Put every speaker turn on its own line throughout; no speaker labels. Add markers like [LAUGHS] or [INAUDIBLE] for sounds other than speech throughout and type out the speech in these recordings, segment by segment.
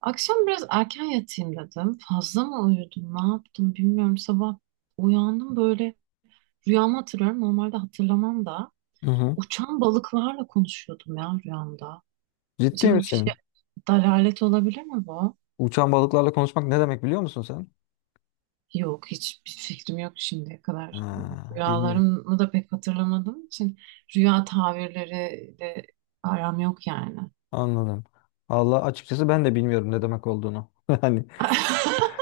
Akşam biraz erken yatayım dedim. Fazla mı uyudum, ne yaptım bilmiyorum. Sabah uyandım, böyle rüyamı hatırlıyorum. Normalde hatırlamam da.
Hı hı.
Uçan balıklarla konuşuyordum ya rüyamda.
Ciddi
Acaba bir şey
misin?
dalalet olabilir mi bu?
Uçan balıklarla konuşmak ne demek biliyor musun sen?
Yok, hiçbir fikrim yok şimdiye kadar.
Ha, bilmiyorum.
Rüyalarımı da pek hatırlamadığım için rüya tabirleri de aram yok yani.
Anladım. Allah açıkçası ben de bilmiyorum ne demek olduğunu. [LAUGHS] Yani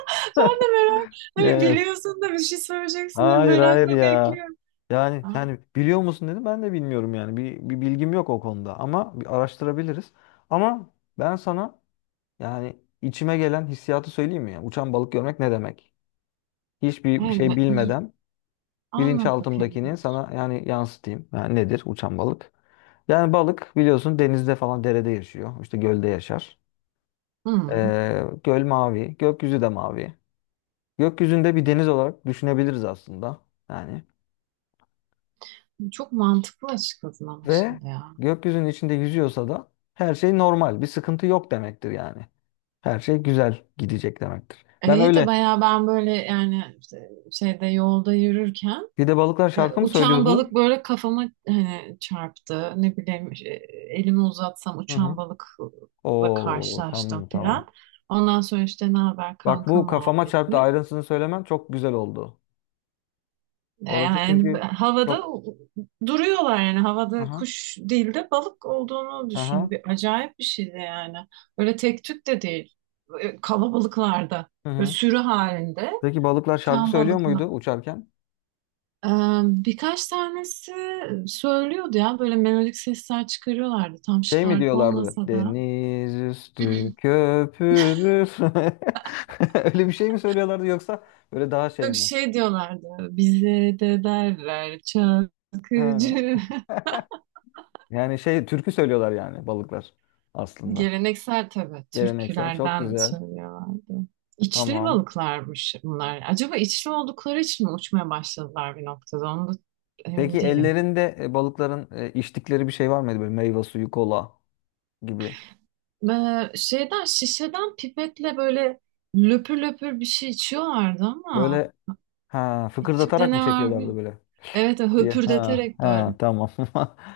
[LAUGHS] Ben de merak, hani
evet.
biliyorsun da bir şey söyleyeceksin diye
Hayır hayır
merakla
ya.
bekliyorum.
Yani
Aa,
yani biliyor musun dedim ben de bilmiyorum yani. Bir bilgim yok o konuda ama bir araştırabiliriz. Ama ben sana yani içime gelen hissiyatı söyleyeyim mi, ya? Uçan balık görmek ne demek? Hiçbir şey
evet,
bilmeden
anlat bakayım.
bilinçaltımdakini sana yani yansıtayım. Yani nedir uçan balık? Yani balık biliyorsun denizde falan derede yaşıyor. İşte gölde yaşar.
Hı,
Göl mavi, gökyüzü de mavi. Gökyüzünde bir deniz olarak düşünebiliriz aslında. Yani
çok mantıklı açıkladın ama
ve
şimdi ya.
gökyüzünün içinde yüzüyorsa da her şey normal, bir sıkıntı yok demektir yani. Her şey güzel gidecek demektir.
E,
Ben
İyi de
öyle.
bayağı ben böyle yani işte şeyde yolda yürürken
Bir de balıklar şarkı mı
uçan
söylüyordu?
balık böyle kafama hani çarptı. Ne bileyim elimi uzatsam
Hı
uçan
hı.
balıkla
Oo,
karşılaştım
tamam
filan.
tamam.
Ondan sonra işte ne haber
Bak
kanka
bu kafama çarptı
muhabbeti.
ayrıntısını söylemen çok güzel oldu.
E,
Orası
Yani
çünkü
havada
çok...
duruyorlar, yani havada
aha,
kuş değil de balık olduğunu
aha,
düşün. Acayip bir şeydi yani. Öyle tek tük de değil. Kalabalıklarda.
hı
Böyle
hı.
sürü halinde
Peki balıklar şarkı
uçan
söylüyor
balıklar.
muydu uçarken?
E, birkaç tanesi söylüyordu ya, böyle melodik sesler çıkarıyorlardı. Tam
Şey mi
şarkı
diyorlardı?
olmasa da.
Deniz üstü köpürür. [LAUGHS] Öyle bir şey mi söylüyorlardı yoksa böyle daha şey
Yok,
mi?
şey diyorlardı. Bize de derler çakıcı.
Ha.
[LAUGHS]
Yani şey türkü söylüyorlar yani balıklar aslında.
Geleneksel tabii
Geleneksel çok
türkülerden
güzel.
söylüyorlardı. İçli
Tamam.
balıklarmış bunlar. Acaba içli oldukları için mi uçmaya başladılar bir noktada? Onu da emin
Peki
değilim.
ellerinde balıkların içtikleri bir şey var mıydı böyle meyve suyu, kola gibi?
Şeyden şişeden pipetle böyle löpür löpür bir şey içiyorlardı ama
Böyle ha
içimde
fıkırdatarak mı
ne var bir?
çekiyorlardı böyle
Evet evet,
diye. Ha
höpürdeterek
ha,
böyle.
tamam. [LAUGHS]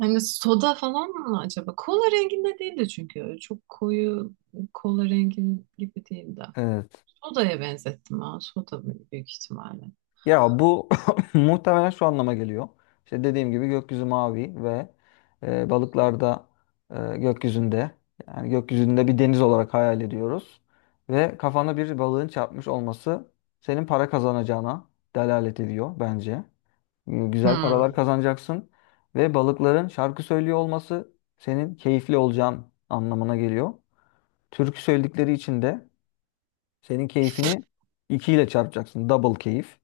Hani soda falan mı acaba? Kola renginde değildi çünkü. Çok koyu kola rengin gibi değildi.
Evet.
Soda'ya benzettim ha. Soda büyük ihtimalle.
Ya bu [LAUGHS] muhtemelen şu anlama geliyor. İşte dediğim gibi gökyüzü mavi ve balıklarda gökyüzünde yani gökyüzünde bir deniz olarak hayal ediyoruz. Ve kafana bir balığın çarpmış olması senin para kazanacağına delalet ediyor bence. Hmm, güzel paralar
Hmm.
kazanacaksın ve balıkların şarkı söylüyor olması senin keyifli olacağın anlamına geliyor. Türkü söyledikleri için de senin keyfini 2 ile çarpacaksın. Double keyif.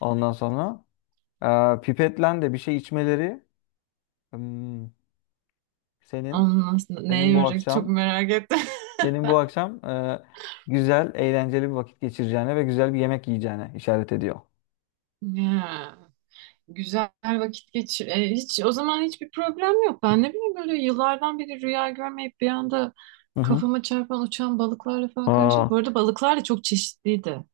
Ondan sonra pipetlen de bir şey içmeleri hmm, senin
Onun nasıl, neye
senin bu
yoracak çok
akşam
merak ettim. [LAUGHS]
senin bu akşam güzel eğlenceli bir vakit geçireceğine ve güzel bir yemek yiyeceğine işaret ediyor.
Ya, güzel vakit geçir. Hiç o zaman hiçbir problem yok. Ben ne bileyim, böyle yıllardan beri rüya görmeyip bir anda
Hı hı.
kafama çarpan uçan balıklarla falan karşı.
Aa,
Bu arada balıklar da çok çeşitliydi.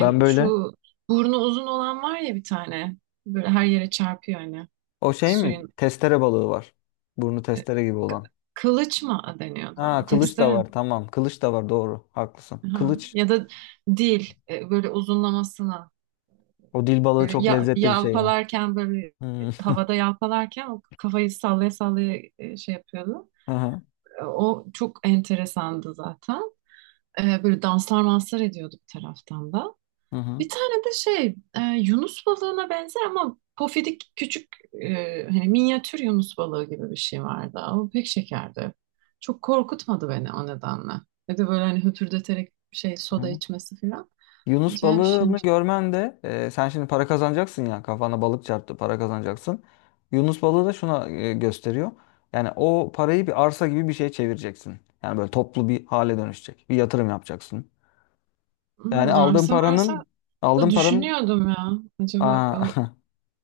ben böyle.
şu burnu uzun olan var ya bir tane. Böyle her yere çarpıyor hani.
O şey mi?
Suyun
Testere balığı var. Burnu
e,
testere gibi
k-
olan.
kılıç mı deniyordu
Ha
ona?
kılıç da
Testere mi?
var tamam. Kılıç da var doğru. Haklısın.
Aha.
Kılıç.
Ya da dil böyle uzunlamasına,
O dil balığı
böyle
çok
ya,
lezzetli bir şey ya.
yalpalarken, böyle
Hmm.
havada yalpalarken o kafayı sallaya sallaya şey yapıyordu.
Hı hı.
O çok enteresandı zaten. Böyle danslar manslar ediyordu bir taraftan da.
Hı hı.
Bir tane de şey Yunus balığına benzer ama pofidik küçük, hani minyatür Yunus balığı gibi bir şey vardı. Ama pek şekerdi. Çok korkutmadı beni o nedenle. Ya da böyle hani höpürdeterek şey soda
Hı.
içmesi falan.
Yunus
Acayip şey.
balığını görmen de sen şimdi para kazanacaksın ya kafana balık çarptı para kazanacaksın. Yunus balığı da şuna gösteriyor. Yani o parayı bir arsa gibi bir şeye çevireceksin. Yani böyle toplu bir hale dönüşecek. Bir yatırım yapacaksın. Yani
Hmm,
aldığın
arsa
paranın
varsa da
aldığın paranın
düşünüyordum ya. Acaba
aa,
o
[LAUGHS]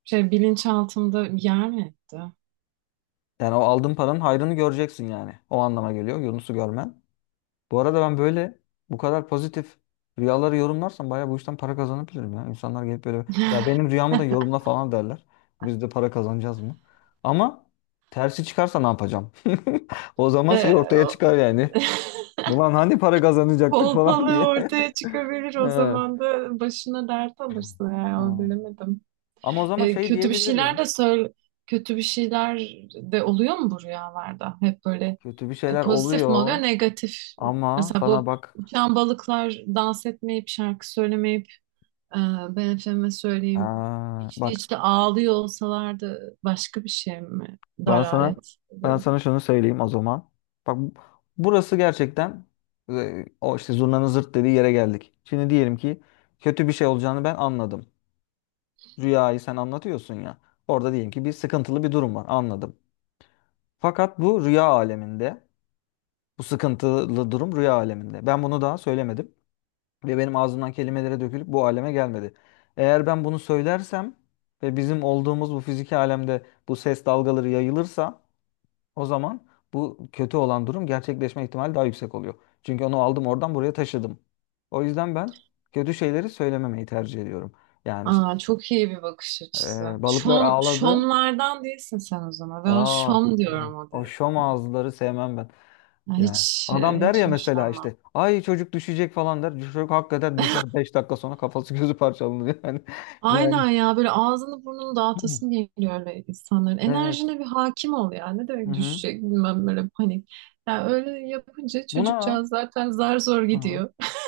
şey bilinçaltımda bir yer mi etti?
yani o aldığın paranın hayrını göreceksin yani. O anlama geliyor Yunus'u görmen. Bu arada ben böyle bu kadar pozitif rüyaları yorumlarsam bayağı bu işten para kazanabilirim ya. İnsanlar gelip böyle ya benim rüyamı da yorumla falan derler. Biz de para kazanacağız mı? Ama tersi çıkarsa ne yapacağım? [LAUGHS] O zaman şey
Ee,
ortaya
o-
çıkar yani.
[LAUGHS]
Ulan hani para kazanacaktık falan
Kolpalığı
diye. [LAUGHS]
ortaya çıkabilir o
Evet.
zaman, da başına dert alırsın, yani onu
Ha.
bilemedim.
Ama o zaman
Ee,
şey
kötü bir şeyler
diyebilirim.
de söyle, kötü bir şeyler de oluyor mu bu rüyalarda? Hep böyle
Kötü bir şeyler
pozitif mi oluyor,
oluyor
negatif?
ama
Mesela bu
sana bak
uçan balıklar dans etmeyip şarkı söylemeyip Ee, Ben efendime söyleyeyim
ha,
içli
bak
içli ağlıyor olsalardı, başka bir şey mi?
Ben
Dalalet
sana ben
oluyordu.
sana şunu söyleyeyim o zaman. Bak bu- burası gerçekten o işte zurnanın zırt dediği yere geldik. Şimdi diyelim ki kötü bir şey olacağını ben anladım. Rüyayı sen anlatıyorsun ya. Orada diyelim ki bir sıkıntılı bir durum var anladım. Fakat bu rüya aleminde bu sıkıntılı durum rüya aleminde. Ben bunu daha söylemedim ve benim ağzımdan kelimelere dökülüp bu aleme gelmedi. Eğer ben bunu söylersem ve bizim olduğumuz bu fiziki alemde bu ses dalgaları yayılırsa o zaman bu kötü olan durum gerçekleşme ihtimali daha yüksek oluyor. Çünkü onu aldım oradan buraya taşıdım. O yüzden ben kötü şeyleri söylememeyi tercih ediyorum. Yani işte
Aa, çok iyi bir bakış açısı.
balıklar
Şom,
ağladı.
şomlardan değilsin sen o zaman. Ben
Aa,
şom diyorum o
o şom
dediklerine.
ağızları sevmem ben.
Ya
Yani
hiç,
adam der
hiç
ya mesela
hoşlanmam.
işte ay çocuk düşecek falan der. Çocuk hakikaten düşer 5 dakika sonra kafası gözü parçalanır yani. [LAUGHS] Yani.
Aynen ya, böyle ağzını burnunu dağıtasın geliyor öyle insanların.
Evet.
Enerjine bir hakim ol ya. Ne
Hı
demek
hı.
düşecek bilmem, böyle panik. Ya öyle yapınca
Buna
çocukcağız zaten zar zor
hı hı.
gidiyor. [LAUGHS]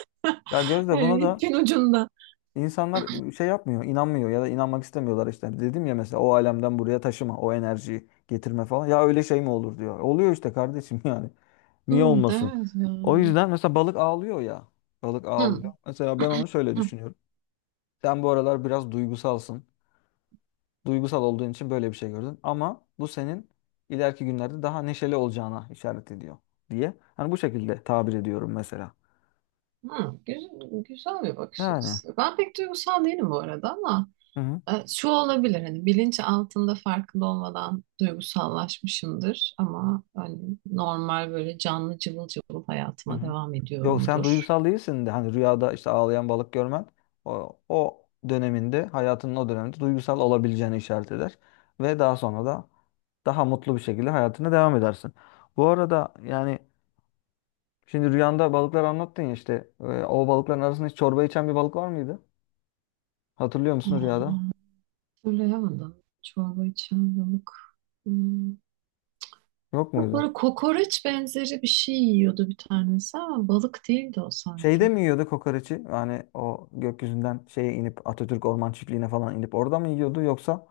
Ya Gözde buna
Evet,
da
İpin ucunda.
İnsanlar şey yapmıyor, inanmıyor ya da inanmak istemiyorlar işte. Dedim ya mesela o alemden buraya taşıma, o enerjiyi getirme falan. Ya öyle şey mi olur diyor. Oluyor işte kardeşim [LAUGHS] yani. Niye
Hı, değil
olmasın?
mi
O
yani?
yüzden mesela balık ağlıyor ya. Balık
Hı,
ağlıyor. Mesela ben onu şöyle
hı,
düşünüyorum. Sen bu aralar biraz duygusalsın. Duygusal olduğun için böyle bir şey gördün. Ama bu senin ileriki günlerde daha neşeli olacağına işaret ediyor diye. Hani bu şekilde tabir ediyorum mesela.
hı. Güzel, güzel bir bakış
Yani.
açısı. Ben pek duygusal değilim bu arada ama
Hı hı.
şu olabilir, hani bilinç altında farkında olmadan duygusallaşmışımdır ama hani normal böyle canlı cıvıl cıvıl
Hı
hayatıma
hı.
devam
Yok sen
ediyorumdur.
duygusal değilsin de hani rüyada işte ağlayan balık görmen o döneminde hayatının o döneminde duygusal olabileceğini işaret eder. Ve daha sonra da daha mutlu bir şekilde hayatına devam edersin. Bu arada yani şimdi rüyanda balıklar anlattın ya işte o balıkların arasında hiç çorba içen bir balık var mıydı? Hatırlıyor musun
Aa,
rüyada?
hatırlayamadım. Çorba içen balık. Hmm.
Yok
Yok,
muydu?
böyle kokoreç benzeri bir şey yiyordu bir tanesi ama balık değildi o
Şeyde
sanki.
mi yiyordu kokoreçi? Yani o gökyüzünden şeye inip Atatürk Orman Çiftliği'ne falan inip orada mı yiyordu yoksa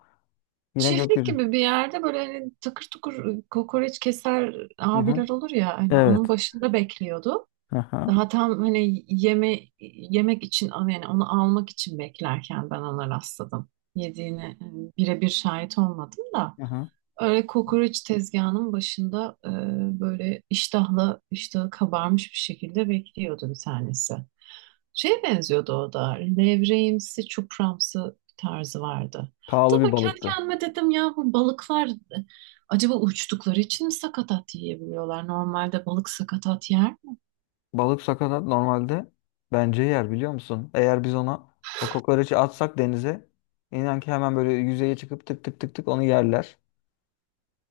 yine
Çiftlik
gökyüzü?
gibi bir yerde böyle hani takır tukur kokoreç keser
Hı hı.
abiler olur ya, hani onun
Evet.
başında bekliyordu.
Hı hı.
Daha tam hani yeme yemek için, yani onu almak için beklerken ben ona rastladım. Yediğine birebir şahit olmadım da,
Hı hı.
öyle kokoreç tezgahının başında böyle iştahla, iştahı kabarmış bir şekilde bekliyordu bir tanesi. Şeye benziyordu o da, levreğimsi çupramsı tarzı vardı.
Pahalı
Hatta
bir
ben kendi
balıktı.
kendime dedim ya, bu balıklar acaba uçtukları için mi sakatat yiyebiliyorlar? Normalde balık sakatat yer.
Balık sakatat normalde bence yer biliyor musun? Eğer biz ona o kokoreçi atsak denize inan ki hemen böyle yüzeye çıkıp tık tık tık tık onu yerler.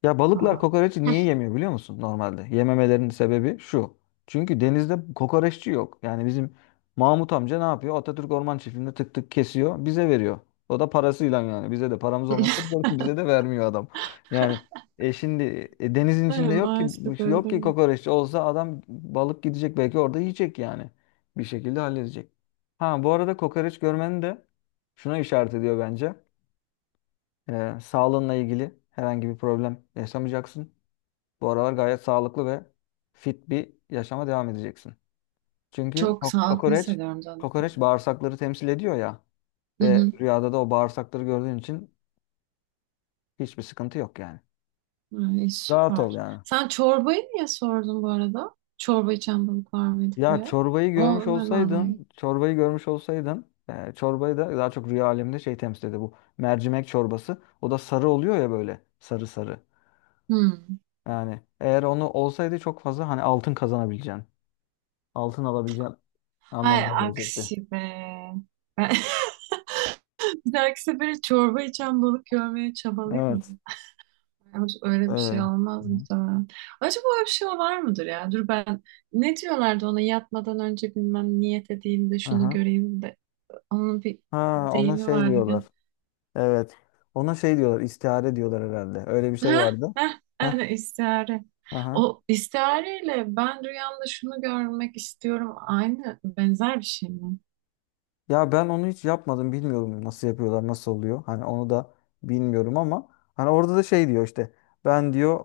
Ya balıklar
Aa.
kokoreçi niye yemiyor biliyor musun normalde? Yememelerinin sebebi şu. Çünkü denizde kokoreççi yok. Yani bizim Mahmut amca ne yapıyor? Atatürk Orman Çiftliği'nde tık tık kesiyor, bize veriyor. O da parasıyla yani. Bize de paramız olmasa [LAUGHS]
[LAUGHS]
bize de vermiyor adam. Yani şimdi denizin
Evet,
içinde yok ki
maalesef öyle
yok
değil
ki
mi?
kokoreççi olsa adam balık gidecek belki orada yiyecek yani. Bir şekilde halledecek. Ha bu arada kokoreç görmenin de şuna işaret ediyor bence. Sağlığınla ilgili herhangi bir problem yaşamayacaksın. Bu aralar gayet sağlıklı ve fit bir yaşama devam edeceksin. Çünkü
Çok sağlıklı
kokoreç,
hissediyorum zaten
kokoreç
kendimi.
bağırsakları temsil ediyor ya
Hı
ve
hı.
rüyada da o bağırsakları gördüğün için hiçbir sıkıntı yok yani.
Ay,
Rahat ol
süper.
yani.
Sen çorbayı niye sordun bu arada? Çorba içen balık var mıydı
Ya
diye.
çorbayı görmüş
O ne manayı?
olsaydın, çorbayı görmüş olsaydın, çorbayı da daha çok rüya aleminde şey temsil ediyor bu mercimek çorbası. O da sarı oluyor ya böyle sarı sarı.
Hmm.
Yani eğer onu olsaydı çok fazla hani altın kazanabileceğin, altın alabileceğin
Hay
anlamına gelecekti.
aksi be. Ben [LAUGHS] bir dahaki sefere çorba içen balık görmeye çabalayayım mı?
Evet.
Ama öyle bir şey
Hı
olmaz
hı.
muhtemelen. Acaba öyle bir şey var mıdır ya? Dur ben, ne diyorlardı ona, yatmadan önce bilmem niyet edeyim de şunu
Aha.
göreyim de. Onun bir
Ha ona
deyimi
şey
vardı gene.
diyorlar. Evet. Ona şey diyorlar. İstihare diyorlar herhalde. Öyle bir şey
Heh,
vardı.
heh,
Heh.
evet, istihare.
Aha.
O istihareyle ben rüyamda şunu görmek istiyorum. Aynı benzer bir şey mi?
Ya ben onu hiç yapmadım. Bilmiyorum nasıl yapıyorlar, nasıl oluyor. Hani onu da bilmiyorum ama hani orada da şey diyor işte. Ben diyor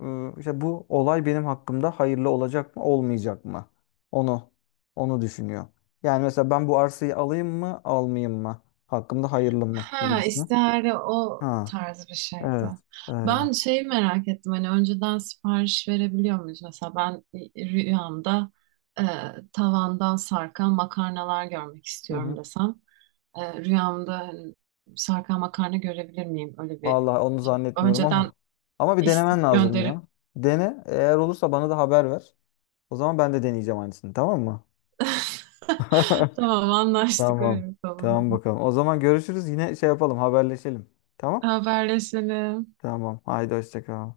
işte bu olay benim hakkımda hayırlı olacak mı, olmayacak mı? Onu onu düşünüyor. Yani mesela ben bu arsayı alayım mı, almayayım mı? Hakkımda hayırlı mı gibi
Ha,
düşünüyor.
istihare o
Ha.
tarz bir şeydi.
Evet. Öyle.
Ben şeyi merak ettim. Hani önceden sipariş verebiliyor muyuz? Mesela ben rüyamda e, tavandan sarkan makarnalar görmek istiyorum desem. Rüyamda hani sarkan makarna görebilir miyim? Öyle bir
Vallahi onu zannetmiyorum
önceden
ama. Ama bir
istek
denemen lazım
gönderip.
ya. Dene. Eğer olursa bana da haber ver. O zaman ben de deneyeceğim aynısını, tamam mı?
[LAUGHS]
[LAUGHS]
Tamam, anlaştık, öyle
Tamam.
yapalım o
Tamam
zaman.
bakalım. O zaman görüşürüz. Yine şey yapalım, haberleşelim. Tamam?
Haberleşelim.
Tamam. Haydi hoşça kal.